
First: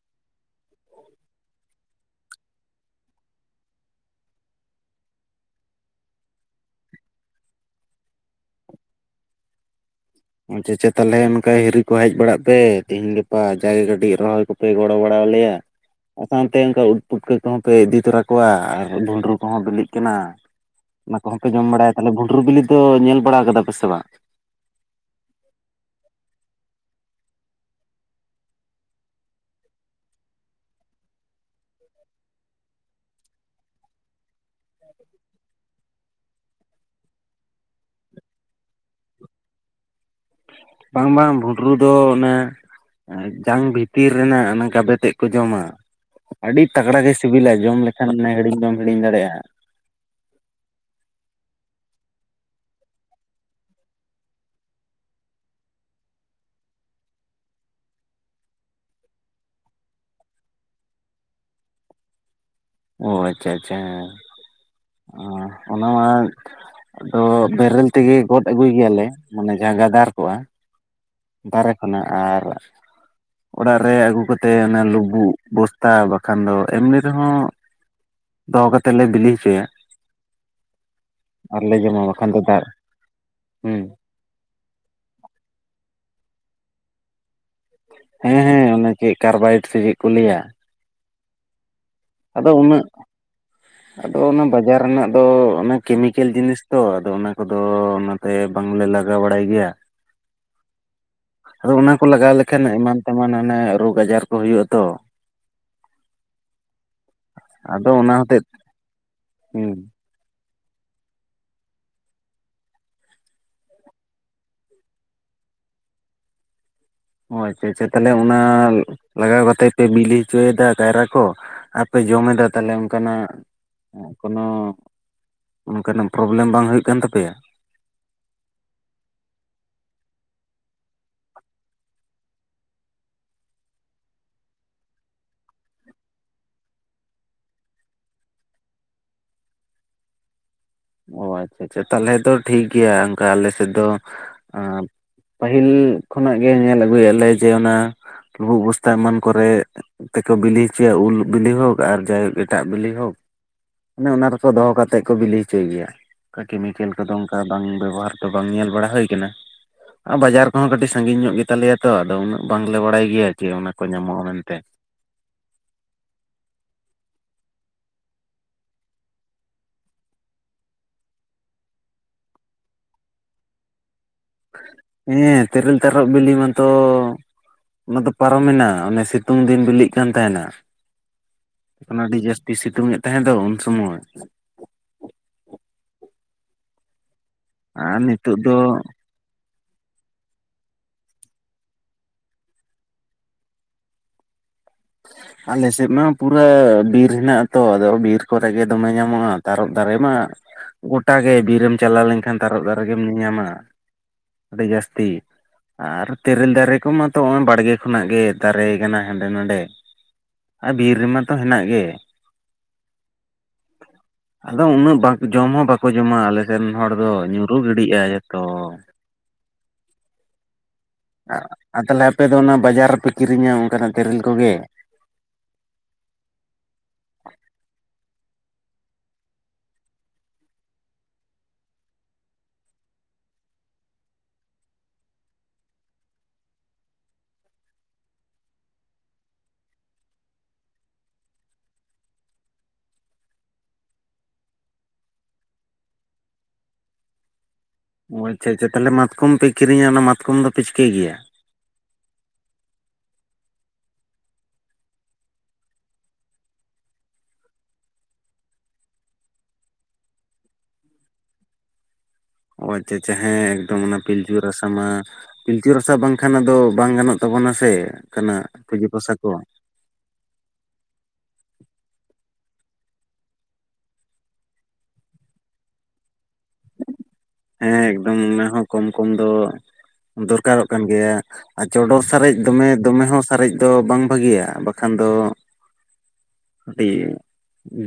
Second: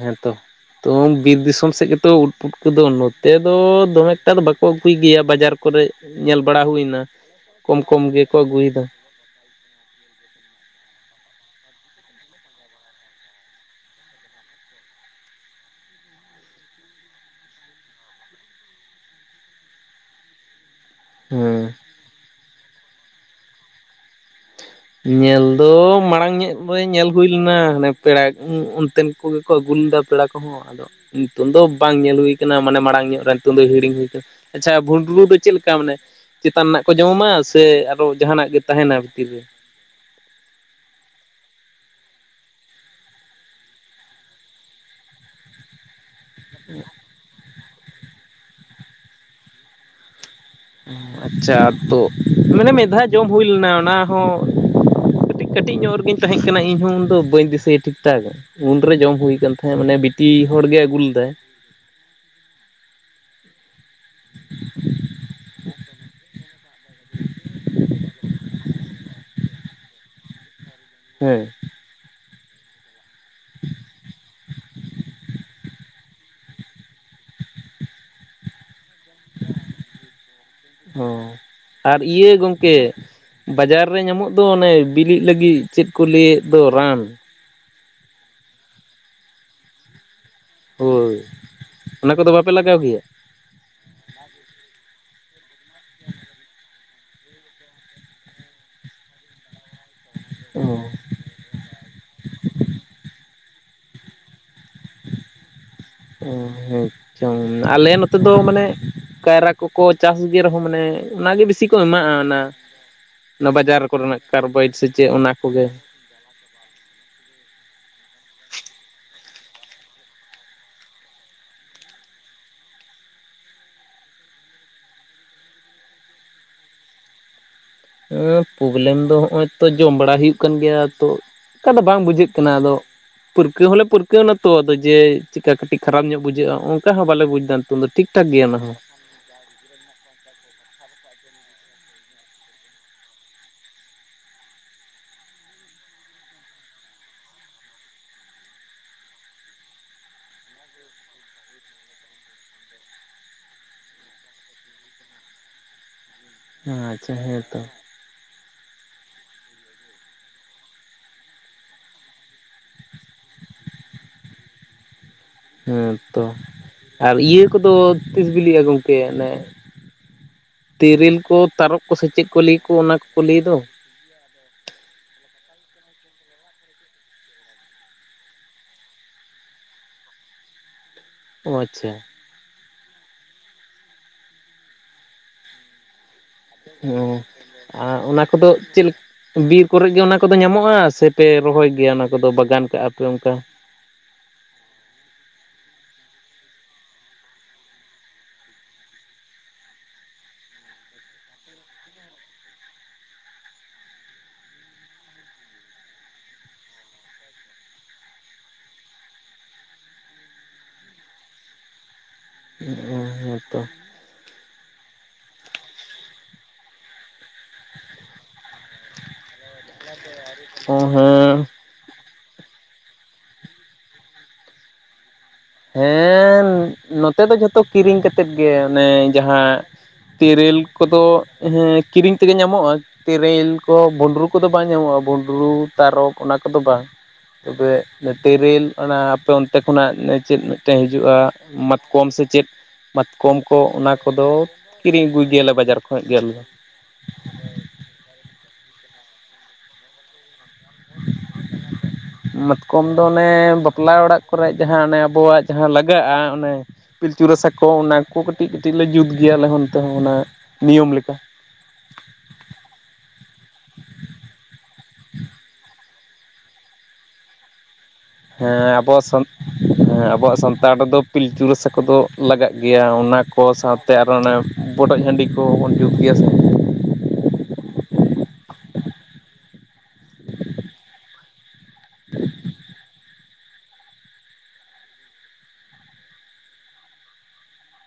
ᱦᱮᱸ ᱛᱚ᱾ ᱛᱚ ᱵᱤᱨ ᱫᱤᱥᱚᱢ ᱥᱮᱫ ᱜᱮᱛᱚ ᱩᱴ ᱯᱩᱴᱠᱟᱹ ᱫᱚ, ᱱᱚᱛᱮ ᱫᱚ ᱫᱚᱢᱮ ᱮᱠᱴᱟ ᱫᱚ ᱵᱟᱠᱚ ᱟᱹᱜᱩᱭ ᱜᱮᱭᱟ ᱵᱟᱡᱟᱨ ᱠᱚᱨᱮ᱾ ᱧᱮᱞ ᱵᱟᱲᱟ ᱦᱩᱭ ᱮᱱᱟ, ᱠᱚᱢ ᱠᱚᱢ ᱜᱮᱠᱚ ᱟᱹᱜᱩᱭᱮᱫᱟ᱾ ᱟᱪᱪᱷᱟ, ᱟᱪᱪᱷᱟ ᱛᱟᱦᱚᱞᱮ ᱚᱱᱠᱟ ᱦᱤᱨᱤ ᱠᱚ ᱦᱮᱡ ᱵᱟᱲᱟᱜ ᱯᱮ, ᱛᱤᱦᱤᱧ ᱜᱟᱯᱟ ᱡᱟ ᱜᱮ ᱠᱟᱹᱴᱤᱡ ᱨᱚᱦᱚᱭ ᱠᱚᱯᱮᱼᱼ ᱯᱮ ᱜᱚᱲᱚ ᱵᱟᱲᱟ ᱟᱞᱮᱭᱟ᱾ <unintelligible> ᱚᱱᱛᱮ ᱚᱱᱠᱟ ᱩᱫ ᱯᱩᱴᱠᱟᱹ ᱠᱚᱦᱚᱸ ᱯᱮ ᱤᱫᱤ ᱛᱚᱨᱟ ᱠᱚᱣᱟ, ᱟᱨ ᱵᱷᱩᱸᱰᱨᱩ ᱠᱚᱦᱚᱸ ᱵᱤᱞᱤᱜ ᱠᱟᱱᱟ᱾ <inaudible> ᱚᱱᱟ ᱠᱚ ᱦᱚᱸᱯᱮ ᱡᱚᱢ ᱦᱮᱸ ᱵᱟᱲᱟᱭᱟ᱾ ᱛᱟᱦᱮᱞᱮ ᱵᱷᱩᱸᱰᱨᱩ ᱵᱤᱞᱤ ᱫᱚ ᱧᱮᱞ ᱵᱟᱲᱟ ᱠᱟᱫᱟ ᱯᱮ ᱥᱮ ᱵᱟᱝ? ᱧᱮᱞ ᱫᱚ ᱢᱟᱲᱟᱝ ᱧᱚᱜᱼᱼ ᱦᱳᱭ ᱧᱮᱞ ᱦᱩᱭ ᱞᱮᱱᱟ, ᱦᱟᱱᱮ ᱯᱮᱲᱟ ᱚᱱᱛᱮᱱ ᱠᱚᱜᱮ ᱠᱚ ᱟᱹᱜᱩ ᱞᱮᱫᱟ ᱯᱮᱲᱟ ᱠᱚᱦᱚᱸᱼᱼ ᱱᱤᱛᱚᱝ ᱫᱚ ᱵᱟᱝ ᱧᱮᱞ ᱦᱩᱭ ᱠᱟᱱᱟ᱾ ᱢᱟᱱᱮ ᱢᱟᱲᱟᱝ ᱧᱚᱜ ᱨᱮ ᱱᱤᱛᱚᱝ ᱫᱚ ᱦᱤᱲᱤᱧ ᱦᱩᱭ ᱠᱟᱱᱟ᱾ ᱟᱪᱪᱷᱟ ᱵᱷᱩᱸᱰᱨᱩ ᱫᱚ ᱪᱮᱫ ᱞᱮᱠᱟᱼᱼ ᱪᱮᱫ ᱠᱟ ᱢᱟᱱᱮ, ᱪᱮᱛᱟᱱ ᱨᱮᱱᱟᱜ ᱠᱚ ᱡᱚᱢᱟ ᱥᱮ ᱟᱨᱚ ᱡᱟᱦᱟᱱᱟᱜ ᱜᱮ ᱛᱟᱦᱮᱱᱟ ᱵᱷᱤᱛᱤᱨ ᱨᱮ᱾ ᱵᱟᱝ, ᱵᱟᱝ ᱵᱷᱩᱸᱰᱨᱩ ᱫᱚ ᱚᱱᱮᱼᱼ ᱡᱟᱝ ᱵᱷᱤᱛᱤᱨ ᱨᱮᱱᱟᱜ ᱚᱱᱟ ᱜᱟᱵᱮ ᱛᱮᱫ ᱠᱚ ᱡᱚᱢᱟ᱾ ᱟᱹᱰᱤ ᱛᱟᱜᱽᱲᱟ ᱜᱮ ᱥᱤᱵᱤᱞᱟ, ᱡᱚᱢ ᱞᱮᱠᱷᱟᱱ ᱮᱢ ᱦᱤᱲᱤᱧ ᱵᱟᱢ ᱦᱤᱲᱤᱧ ᱫᱟᱲᱮᱭᱟᱜᱼᱟ᱾ ᱟᱪᱪᱷᱟ ᱛᱚ, ᱢᱟᱱᱮ ᱢᱤᱫ ᱫᱷᱟᱣ ᱡᱚᱢ ᱦᱩᱭ ᱞᱮᱱᱟ᱾ ᱚᱱᱟ ᱦᱚᱸᱼᱼ ᱠᱟᱹᱴᱤᱡ, ᱠᱟᱹᱴᱤᱡ ᱧᱚᱜ ᱨᱮᱜᱤᱧ ᱛᱟᱦᱮᱸ ᱠᱟᱱᱟ᱾ ᱤᱧᱦᱚᱸ ᱩᱱᱫᱚ ᱵᱟᱹᱧ ᱫᱤᱥᱟᱹᱭᱟ ᱴᱷᱤᱠᱴᱷᱟᱠ᱾ ᱩᱱᱨᱮ ᱡᱚᱢ ᱦᱩᱭ ᱠᱟᱱ ᱛᱟᱦᱮᱸᱜ, ᱢᱟᱱᱮ ᱵᱤᱴᱤ ᱦᱚᱲ ᱜᱮ ᱟᱹᱜᱩ ᱞᱮᱫᱟᱭ᱾ ᱚ ᱟᱪᱪᱷᱟ, ᱟᱪᱪᱷᱟ᱾ ᱚ ᱚᱱᱟ ᱢᱟᱼᱼ ᱟᱫᱚ ᱵᱮᱨᱮᱞ ᱛᱮᱜᱮ ᱜᱚᱫ ᱟᱹᱜᱩᱭ ᱜᱮᱭᱟᱞᱮ, ᱡᱟᱦᱟᱸ ᱜᱟᱫᱟᱨ ᱠᱚᱜᱼᱟ᱾ ᱦᱮᱸ ᱵᱟᱦᱮᱨᱮ ᱠᱷᱚᱱᱟᱜ, ᱟᱨ ᱚᱲᱟᱜ ᱨᱮ ᱟᱹᱜᱩ ᱠᱟᱛᱮ ᱚᱱᱟ ᱞᱩᱵᱩᱜ ᱵᱩᱥᱼᱼ ᱛᱟ ᱵᱟᱝᱠᱷᱟᱱ ᱫᱚ, ᱮᱢᱱᱤ ᱨᱮᱦᱚᱸ ᱫᱚᱦᱚ ᱠᱟᱛᱮᱫ ᱞᱮ ᱵᱤᱞᱤ ᱦᱚᱪᱚᱭᱟ᱾ ᱚ ᱟᱨᱞᱮ ᱟᱨ ᱡᱚᱢᱟ ᱵᱟᱠᱷᱟᱱ ᱤᱭᱟᱹ ᱫᱚ ᱫᱟᱜ ᱜᱚᱝᱠᱮ ᱦᱩᱸ ᱵᱟᱡᱟᱨ ᱨᱮ ᱧᱟᱢᱚᱜᱼᱼ ᱫᱚ, ᱚᱱᱮ ᱵᱤᱞᱤᱜ ᱞᱟᱹᱜᱤᱫ ᱪᱮᱫ ᱠᱚ ᱞᱟᱹᱭᱮᱫ ᱫᱚ ᱨᱟᱱ᱿ ᱦᱮᱸ, ᱦᱮᱸ ᱚᱱᱮ ᱪᱮᱫ ᱠᱟᱨᱵᱟᱭᱮᱰ ᱥᱮ ᱪᱮᱫ ᱠᱚ ᱞᱟᱹᱭᱟ᱾ ᱦᱳᱭ ᱚᱱᱟ ᱠᱚᱫᱚ ᱟᱫᱚ ᱵᱟᱯᱮ ᱞᱟᱜᱟᱣ ᱩᱱᱟᱹᱜᱼᱼ <inaudible> ᱟᱫᱚ ᱚᱱᱟ ᱵᱟᱡᱟᱨ ᱨᱮᱱᱟᱜ ᱫᱚ ᱚᱱᱟ ᱠᱮᱢᱤᱠᱮᱞ ᱡᱤᱱᱤᱥ ᱛᱚ, ᱟᱫᱚ ᱚᱱᱟ ᱠᱚ ᱫᱚᱼᱼ ᱛᱮ ᱵᱟᱝᱞᱮ ᱞᱟᱜᱟᱣ ᱵᱟᱲᱟᱭ ᱜᱮᱭᱟ᱾ ᱚ ᱟᱫᱚ ᱚᱱᱟ ᱠᱚ ᱞᱟᱜᱟᱣ ᱞᱮᱠᱷᱟᱱ ᱮᱢᱟᱱ ᱛᱮᱢᱟᱱ ᱢᱟᱱᱮ <unintelligible> ᱨᱳᱜᱽ ᱟᱡᱟᱨ ᱠᱚ ᱦᱩᱭᱩᱜᱼᱟ ᱛᱚ᱾ ᱦᱩᱸ ᱦᱩᱸ ᱟᱞᱮ ᱟᱫᱚ ᱚᱱᱟ ᱱᱚᱛᱮ ᱫᱚ ᱦᱚᱛᱮᱫ ᱢᱟᱱᱮ ᱠᱟᱭᱨᱟ ᱦᱩᱸ ᱠᱚᱠᱚ, ᱪᱟᱥ ᱜᱮ ᱨᱮᱦᱚᱸ ᱢᱟᱱᱮ ᱚᱱᱟᱜᱮ ᱵᱤᱥᱤ ᱠᱚ ᱮᱢᱟᱜᱼᱟ ᱚᱱᱟ, ᱚᱱᱟ ᱵᱟᱡᱟᱨ ᱠᱚᱨᱮᱱᱟᱜ ᱠᱟᱨᱵᱟᱭᱮᱰ ᱥᱮ ᱪᱮᱫ ᱚᱱᱟ ᱠᱚᱜᱮ᱾ ᱚ ᱟᱪᱪᱷᱟ ᱟᱪᱪᱷᱟ ᱛᱟᱦᱚᱞᱮ ᱚᱱᱟ ᱞᱟᱜᱟᱣ ᱠᱟᱛᱮᱫ ᱯᱮ ᱵᱤᱞᱤ ᱦᱚᱪᱚᱭᱮᱫᱟ ᱠᱟᱭᱨᱟ ᱠᱚ᱾ ᱟᱨᱯᱮ ᱡᱚᱢ ᱮᱫᱟ ᱛᱟᱦᱞᱮ ᱚᱱᱠᱟᱱᱟᱜ ᱠᱳᱱᱳ, ᱚᱱᱠᱟᱱᱟᱜ ᱯᱨᱚᱵᱞᱮᱢ ᱵᱟᱝ ᱦᱩᱭᱩᱜ ᱠᱟᱱ ᱛᱟᱯᱮᱭᱟ᱾ ᱦᱮᱸ ᱯᱨᱚᱵᱞᱮᱢ ᱫᱚ ᱱᱚᱜᱼᱚᱭ ᱛᱚ ᱡᱚᱢ ᱵᱟᱲᱟ ᱦᱩᱭᱩᱜ ᱠᱟᱱ ᱜᱮᱭᱟ ᱛᱚ᱾ ᱚᱱᱠᱟ ᱫᱚ ᱵᱟᱝ ᱵᱩᱡᱷᱟᱹᱜ ᱠᱟᱱᱟ ᱟᱫᱚ᱾ ᱯᱟᱹᱨᱠᱟᱹᱣ ᱦᱚᱸᱞᱮ ᱯᱟᱹᱨᱠᱟᱹᱣᱱᱟ ᱛᱚ ᱟᱫᱚ ᱡᱮ ᱪᱮᱠᱟ ᱠᱟᱹᱴᱤᱡ ᱠᱷᱟᱨᱟᱯ ᱧᱚᱜ ᱵᱩᱡᱷᱟᱹᱜᱼᱟ ᱚᱱᱠᱟ ᱦᱚᱸ ᱵᱟᱞᱮᱵᱩᱡᱽᱫᱟ, ᱱᱤᱛᱚᱜ ᱫᱚ ᱴᱷᱤᱠ ᱴᱷᱟᱠ ᱜᱮᱭᱟ ᱚᱱᱟ ᱦᱚᱸ ᱚ ᱟᱪᱪᱷᱟ ᱟᱪᱪᱷᱟ ᱛᱟᱦᱞᱮ ᱫᱚ ᱴᱷᱤᱠ ᱜᱮᱭᱟ ᱚᱱᱠᱟ ᱟᱞᱮ ᱥᱮᱫ ᱫᱚ ᱟᱸ, ᱯᱟᱹᱦᱤᱞ ᱠᱷᱚᱱᱟᱜ ᱜᱮ ᱧᱮᱞ ᱟᱹᱜᱩᱭᱮᱫ ᱞᱮ ᱡᱮ ᱚᱱᱟ ᱞᱩᱵᱩᱜ ᱵᱚᱥᱛᱟ ᱮᱢᱟᱱ ᱠᱚᱨᱮ ᱛᱮᱠᱚ ᱵᱤᱞᱤ ᱦᱚᱪᱚᱭᱟ ᱩᱞ ᱵᱤᱞᱤ ᱦᱳᱠ ᱟᱨ ᱡᱟᱭᱦᱳᱠ ᱮᱴᱟᱜ ᱵᱤᱞᱤ ᱦᱳᱠ᱾ ᱚᱱᱮ ᱚᱱᱟ ᱨᱮᱠᱚ ᱫᱚᱦᱚ ᱠᱟᱛᱮᱫ ᱠᱚ ᱵᱤᱞᱤ ᱦᱚᱪᱚᱭ ᱜᱮᱭᱟ ᱠᱮᱢᱤᱠᱮᱞ ᱠᱚᱫᱚ ᱟᱪᱪᱷᱟ ᱚᱱᱠᱟ ᱦᱮᱸ ᱛᱚ ᱵᱟᱝ ᱵᱮᱵᱚᱦᱟᱨ ᱛᱚ ᱵᱟᱝ ᱧᱮᱞ ᱵᱟᱲᱟ ᱦᱩᱭ ᱠᱟᱱᱟ᱾ ᱟᱨ ᱵᱟᱡᱟᱨ ᱠᱚᱦᱚᱸ ᱠᱟᱹᱴᱤᱡ ᱥᱟᱺᱜᱤᱧ ᱧᱚᱜ ᱜᱮᱛᱟᱞᱮᱭᱟ ᱛᱚ ᱟᱫᱚ ᱩᱱᱟᱹᱜ ᱵᱟᱝᱞᱮ ᱵᱟᱲᱟᱭ ᱜᱮᱭᱟ ᱡᱮ ᱚᱱᱟ ᱠᱚ ᱧᱟᱢᱚᱜᱼᱟ ᱢᱮᱱᱛᱮ᱾ ᱦᱮᱸ ᱛᱚ᱾ ᱟᱨ ᱤᱭᱟᱹ ᱠᱚᱫᱚ ᱛᱤᱥ ᱵᱤᱞᱤᱜᱼᱟ ᱜᱚᱝᱠᱮ ᱚᱱᱮ ᱛᱮᱨᱤᱞ ᱠᱚ ᱛᱟᱨᱚᱯ ᱠᱚᱥᱮ ᱪᱮᱫ ᱠᱚ ᱞᱟᱹᱭ ᱠᱚ ᱚᱱᱟ ᱠᱚᱠᱚ ᱞᱟᱹᱭ ᱫᱚ᱾ ᱦᱮᱸ ᱛᱮᱨᱤᱞ ᱛᱟᱨᱚᱯ ᱵᱤᱞᱤ ᱢᱟᱛᱚ ᱚᱱᱟ ᱫᱚ ᱯᱟᱨᱚᱢᱮᱱᱟ ᱚᱱᱮ ᱥᱤᱛᱩᱝ ᱫᱤᱱ ᱵᱤᱞᱤᱜ ᱠᱟᱱ ᱛᱟᱦᱮᱱᱟ᱾ ᱚ ᱟᱪᱪᱷᱟ ᱚᱱᱮ ᱟᱹᱰᱤ ᱡᱟᱹᱥᱛᱤ ᱥᱤᱛᱩᱝ ᱮᱫ ᱛᱟᱦᱮᱸ ᱫᱚ ᱩᱱ ᱥᱩᱢᱚᱭ᱾ ᱚ, ᱟ ᱟᱨ ᱚᱱᱟ ᱱᱤᱛᱚᱜ ᱠᱚᱫᱚ ᱫᱚ ᱪᱮᱫᱞᱮᱼᱼ ᱵᱤᱨ ᱠᱚᱨᱮ ᱜᱮ ᱚᱱᱟ ᱠᱚᱫᱚ ᱧᱟᱢᱚᱜᱼᱟ ᱥᱮᱯᱮ ᱨᱚᱦᱚᱭ ᱜᱮᱭᱟ ᱚᱱᱟ ᱠᱚᱫᱚ ᱵᱟᱜᱟᱱ ᱠᱟᱜᱼᱟ ᱯᱮ ᱚᱝᱠᱟ? <inaudible> ᱟᱞᱮ ᱥᱮᱫ ᱢᱟ ᱯᱩᱨᱟᱹ ᱵᱤᱨ ᱦᱮᱱᱟᱜ ᱟᱛᱚ ᱟᱫᱚ ᱵᱤᱨ ᱠᱚᱨᱮ ᱜᱮ ᱫᱚᱢᱮ ᱧᱟᱢᱚᱜᱼᱟ ᱛᱟᱨᱚᱯ ᱫᱟᱨᱮ ᱢᱟ᱾ ᱜᱚᱴᱟ ᱜᱮ ᱵᱤᱨᱮᱢ ᱪᱟᱞᱟᱣ ᱞᱮᱱᱠᱷᱟᱱ ᱛᱟᱨᱚᱯ ᱫᱟᱨᱮ ᱜᱮᱢ ᱧᱮᱧᱟᱢᱟ ᱟᱹᱰᱤ ᱡᱟᱹᱥᱛᱤ᱾ ᱟᱨ ᱛᱮᱨᱮᱞ ᱫᱟᱨᱮ ᱠᱚᱢᱟ ᱛᱚ ᱱᱚᱜᱼᱚᱭ ᱵᱟᱲᱜᱮ ᱠᱷᱚᱱᱟᱜ ᱜᱮ ᱫᱟᱨᱮᱭ ᱠᱟᱱᱟ ᱦᱟᱸᱰᱮ ᱱᱟᱰᱮ᱾ ᱟᱨ ᱵᱤᱨ ᱨᱮᱢᱟ ᱛᱚ ᱦᱮᱱᱟᱜ ᱜᱮ᱾ ᱦᱮᱸ ᱦᱮᱸ ᱛᱚ᱾ ᱟᱫᱚ ᱩᱱᱟᱹᱜ ᱵᱟᱠ ᱡᱚᱢ ᱦᱚᱸ ᱵᱟᱠᱚ ᱡᱚᱢᱟ ᱟᱞᱮ ᱥᱮᱱ ᱦᱚᱲ ᱫᱚ ᱧᱩᱨᱩ ᱜᱤᱰᱤᱜᱼᱟ ᱡᱚᱛᱚ᱾ ᱚ ᱦᱮᱸ᱾ ᱟᱨ ᱟ ᱛᱟᱦᱚᱞᱮ ᱟᱯᱮ ᱫᱚ ᱚᱱᱟ ᱵᱟᱡᱟᱨ ᱨᱮᱯᱮ ᱠᱤᱨᱤᱧᱟ ᱚᱱᱠᱟᱱᱟᱜ ᱛᱮᱨᱮᱞ ᱠᱚᱜᱮ᱾ ᱦᱮᱸ᱾ ᱱᱚᱛᱮ ᱫᱚ ᱡᱷᱚᱛᱚ ᱠᱤᱨᱤᱧ ᱠᱟᱛᱮᱫ ᱜᱮ ᱚᱱᱮ ᱡᱟᱦᱟᱸ ᱛᱮᱨᱮᱞ ᱠᱚᱫᱚ ᱦᱮᱸ ᱠᱤᱨᱤᱧ ᱛᱮᱜᱮ ᱧᱟᱢᱚᱜᱼᱟ᱾ ᱛᱮᱨᱮᱞ ᱠᱚ ᱵᱩᱸᱰᱨᱩ ᱠᱚᱫᱚ ᱵᱟᱝ ᱧᱟᱢᱚᱜᱼᱟ ᱵᱩᱸᱰᱨᱩ ᱛᱟᱨᱚᱯ ᱚᱱᱟ ᱠᱚᱫᱚ ᱵᱟᱝ᱾ ᱛᱚᱵᱮ ᱛᱮᱨᱮᱞ ᱚᱱᱟ ᱟᱯᱮ ᱚᱱᱛᱮ ᱠᱷᱚᱱᱟᱜ ᱪᱮᱫ ᱢᱤᱫᱴᱮᱱ ᱦᱤᱡᱩᱜᱼᱟ ᱢᱟᱛ ᱠᱚᱢ ᱥᱮ ᱪᱮᱫ ᱢᱟᱪᱠᱚᱢ ᱠᱚ ᱚᱱᱟ ᱠᱚᱫᱚ ᱠᱤᱨᱤᱧ ᱟᱹᱜᱩᱭ ᱜᱮᱭᱟᱞᱮ ᱵᱟᱡᱟᱨ ᱠᱷᱚᱡ ᱜᱮ ᱟᱞᱮ ᱫᱚ᱾ ᱚ ᱟᱪᱪᱷᱟ ᱟᱪᱪᱷᱟ ᱛᱷᱟᱞᱮ ᱢᱟᱛᱠᱚᱢ ᱯᱮ ᱠᱤᱨᱤᱧᱟ ᱚᱱᱟ ᱢᱟᱛᱠᱚᱢ ᱫᱚᱯᱮ ᱪᱤᱠᱟᱹᱭ ᱜᱮᱭᱟ? <inaudible> ᱢᱟᱛᱠᱚᱢ ᱫᱚ ᱚᱱᱮ ᱵᱟᱯᱞᱟ ᱚᱲᱟᱜ ᱠᱚᱨᱮ ᱡᱟᱦᱟᱸ ᱚᱱᱮ ᱟᱵᱚᱣᱟᱜ ᱡᱟᱦᱟᱸ ᱞᱟᱜᱟᱜᱼᱟ ᱚᱱᱮ ᱯᱤᱞᱪᱩ ᱨᱟᱥᱟ ᱠᱚ ᱚᱱᱟ ᱠᱚ ᱠᱟᱹᱴᱤᱡ ᱠᱟᱹᱴᱤᱡ ᱞᱮ ᱡᱩᱛ ᱜᱮᱭᱟ ᱟᱞᱮ ᱦᱚᱸ ᱱᱚᱛᱮ ᱦᱚᱸ ᱚᱱᱟ ᱱᱤᱭᱚᱢ ᱞᱮᱠᱟ᱾ ᱚ ᱟᱪᱪᱷᱟ ᱟᱪᱪᱷᱟ ᱦᱮᱸ ᱮᱠᱫᱚᱢ ᱚᱱᱟ ᱯᱤᱞᱪᱩ ᱨᱟᱥᱟ ᱢᱟ ᱯᱤᱞᱪᱩ ᱨᱟᱥᱟ ᱵᱟᱝᱠᱷᱟᱱ ᱟᱫᱚ ᱵᱟᱝ ᱜᱟᱱᱚᱜ ᱛᱟᱵᱚᱱᱟ ᱥᱮ ᱚᱱᱠᱟᱱᱟᱜ ᱦᱮᱸ ᱯᱩᱡᱟᱹ ᱟᱵᱚ ᱯᱟᱥᱟ ᱥᱟᱱ ᱠᱚ ᱦᱮᱸ ᱟᱵᱚᱣᱟᱜ ᱥᱟᱱᱛᱟᱲ ᱨᱮᱫᱚ ᱯᱤᱞᱪᱩ ᱨᱟᱥᱟ ᱠᱚᱫᱚ ᱞᱟᱜᱟᱜ ᱜᱮᱭᱟ ᱚᱱᱟ ᱠᱚ ᱥᱟᱶ ᱛᱮ ᱟᱨᱚ ᱚᱱᱮ ᱵᱚᱰᱚᱡ ᱦᱟᱺᱰᱤ ᱠᱚ ᱵᱚᱱ ᱡᱩᱛ ᱜᱮᱭᱟ ᱥᱮ᱾ ᱦᱮᱸ ᱮᱠᱫᱚᱢ ᱚᱱᱟ ᱦᱚᱸ ᱠᱚᱢ ᱠᱚᱢ ᱫᱚ ᱫᱚᱨᱠᱟᱨᱚᱜ ᱠᱟᱱ ᱜᱮᱭᱟ᱾ ᱟᱨ ᱪᱚᱰᱚᱨ ᱥᱟᱨᱮᱡ ᱫᱚᱢᱮ ᱫᱚᱢᱮ ᱦᱚᱸ ᱥᱟᱨᱮᱡ ᱫᱚ ᱵᱟᱝ ᱵᱷᱟᱹᱜᱤᱭᱟ ᱵᱟᱠᱷᱟᱱ ᱫᱚ ᱠᱟᱹᱴᱤᱡ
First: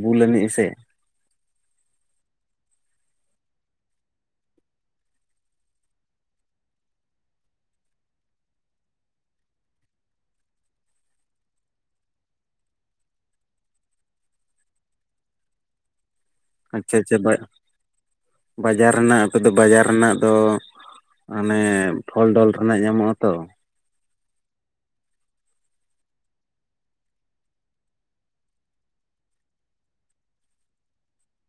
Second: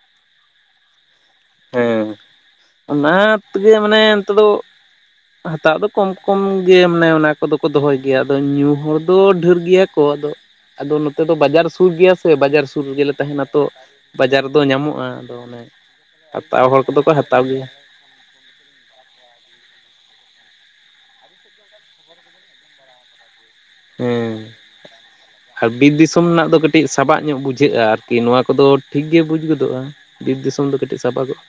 ᱵᱩᱞ ᱟᱹᱱᱤᱡ-ᱟ ᱥᱮ᱾ ᱦᱮᱸ ᱚᱱᱟ ᱛᱮᱜᱤ ᱢᱟᱱᱮ ᱱᱚᱛᱮ ᱫᱚ ᱦᱟᱛᱟᱜ ᱫᱚ ᱠᱚᱢ ᱠᱚᱢ ᱜᱮ ᱢᱟᱱᱮ ᱚᱱᱟ ᱠᱚᱫᱚ ᱠᱚ ᱫᱚᱦᱚᱭ ᱜᱮᱭᱟ ᱟᱫᱚ ᱧᱩ ᱦᱚᱲ ᱫᱚ ᱰᱷᱮᱨ ᱜᱮᱭᱟ ᱛᱚ ᱟᱫᱚ ᱟᱫᱚ ᱱᱚᱛᱮ ᱫᱚ ᱵᱟᱡᱟᱨ ᱥᱩᱨ ᱜᱮᱭᱟ ᱥᱮ ᱵᱟᱡᱟᱨ ᱥᱩᱨ ᱨᱮᱜᱮᱞᱮ ᱛᱟᱦᱮᱱᱟ ᱛᱚ ᱵᱟᱡᱟᱨ ᱨᱮᱫᱚ ᱧᱟᱢᱚᱜᱼᱟ ᱟᱫᱚ ᱚᱱᱮ ᱦᱟᱛᱟᱣ ᱦᱚᱲ ᱟᱪᱪᱷᱟ ᱠᱚᱫᱚ ᱠᱚ ᱟᱪᱪᱷᱟ ᱵᱟ, ᱦᱟᱛᱟᱣ ᱜᱮᱭᱟ ᱵᱟᱡᱟᱨ ᱨᱮᱱᱟᱜ ᱟᱯᱮ ᱫᱚ ᱵᱟᱡᱟᱨ ᱨᱮᱱᱟᱜ ᱫᱚ ᱟᱱᱮ ᱯᱷᱚᱞ ᱰᱚᱞ ᱨᱮᱱᱟᱜ ᱧᱟᱢᱚᱜᱼᱟ ᱛᱚ᱾ ᱦᱮᱸ᱾ ᱟᱨ ᱵᱤᱨ ᱫᱤᱥᱟᱹᱢ ᱨᱮᱱᱟᱜ ᱫᱚ ᱠᱟᱹᱴᱤᱡ ᱥᱟᱵᱟᱜ ᱧᱚᱜ ᱵᱩᱡᱷᱟᱹᱜ-ᱟ ᱟᱨᱠᱤ ᱱᱚᱣᱟ ᱠᱚᱫᱚ ᱴᱷᱤᱠ ᱜᱮ ᱵᱩᱡᱽ ᱜᱚᱫᱚᱜᱼᱟ ᱾ ᱵᱤᱨ ᱫᱤᱥᱚᱢ ᱫᱚ ᱠᱟᱹᱴᱤᱡ ᱥᱟᱵᱟᱜᱚᱜᱼᱟ ᱾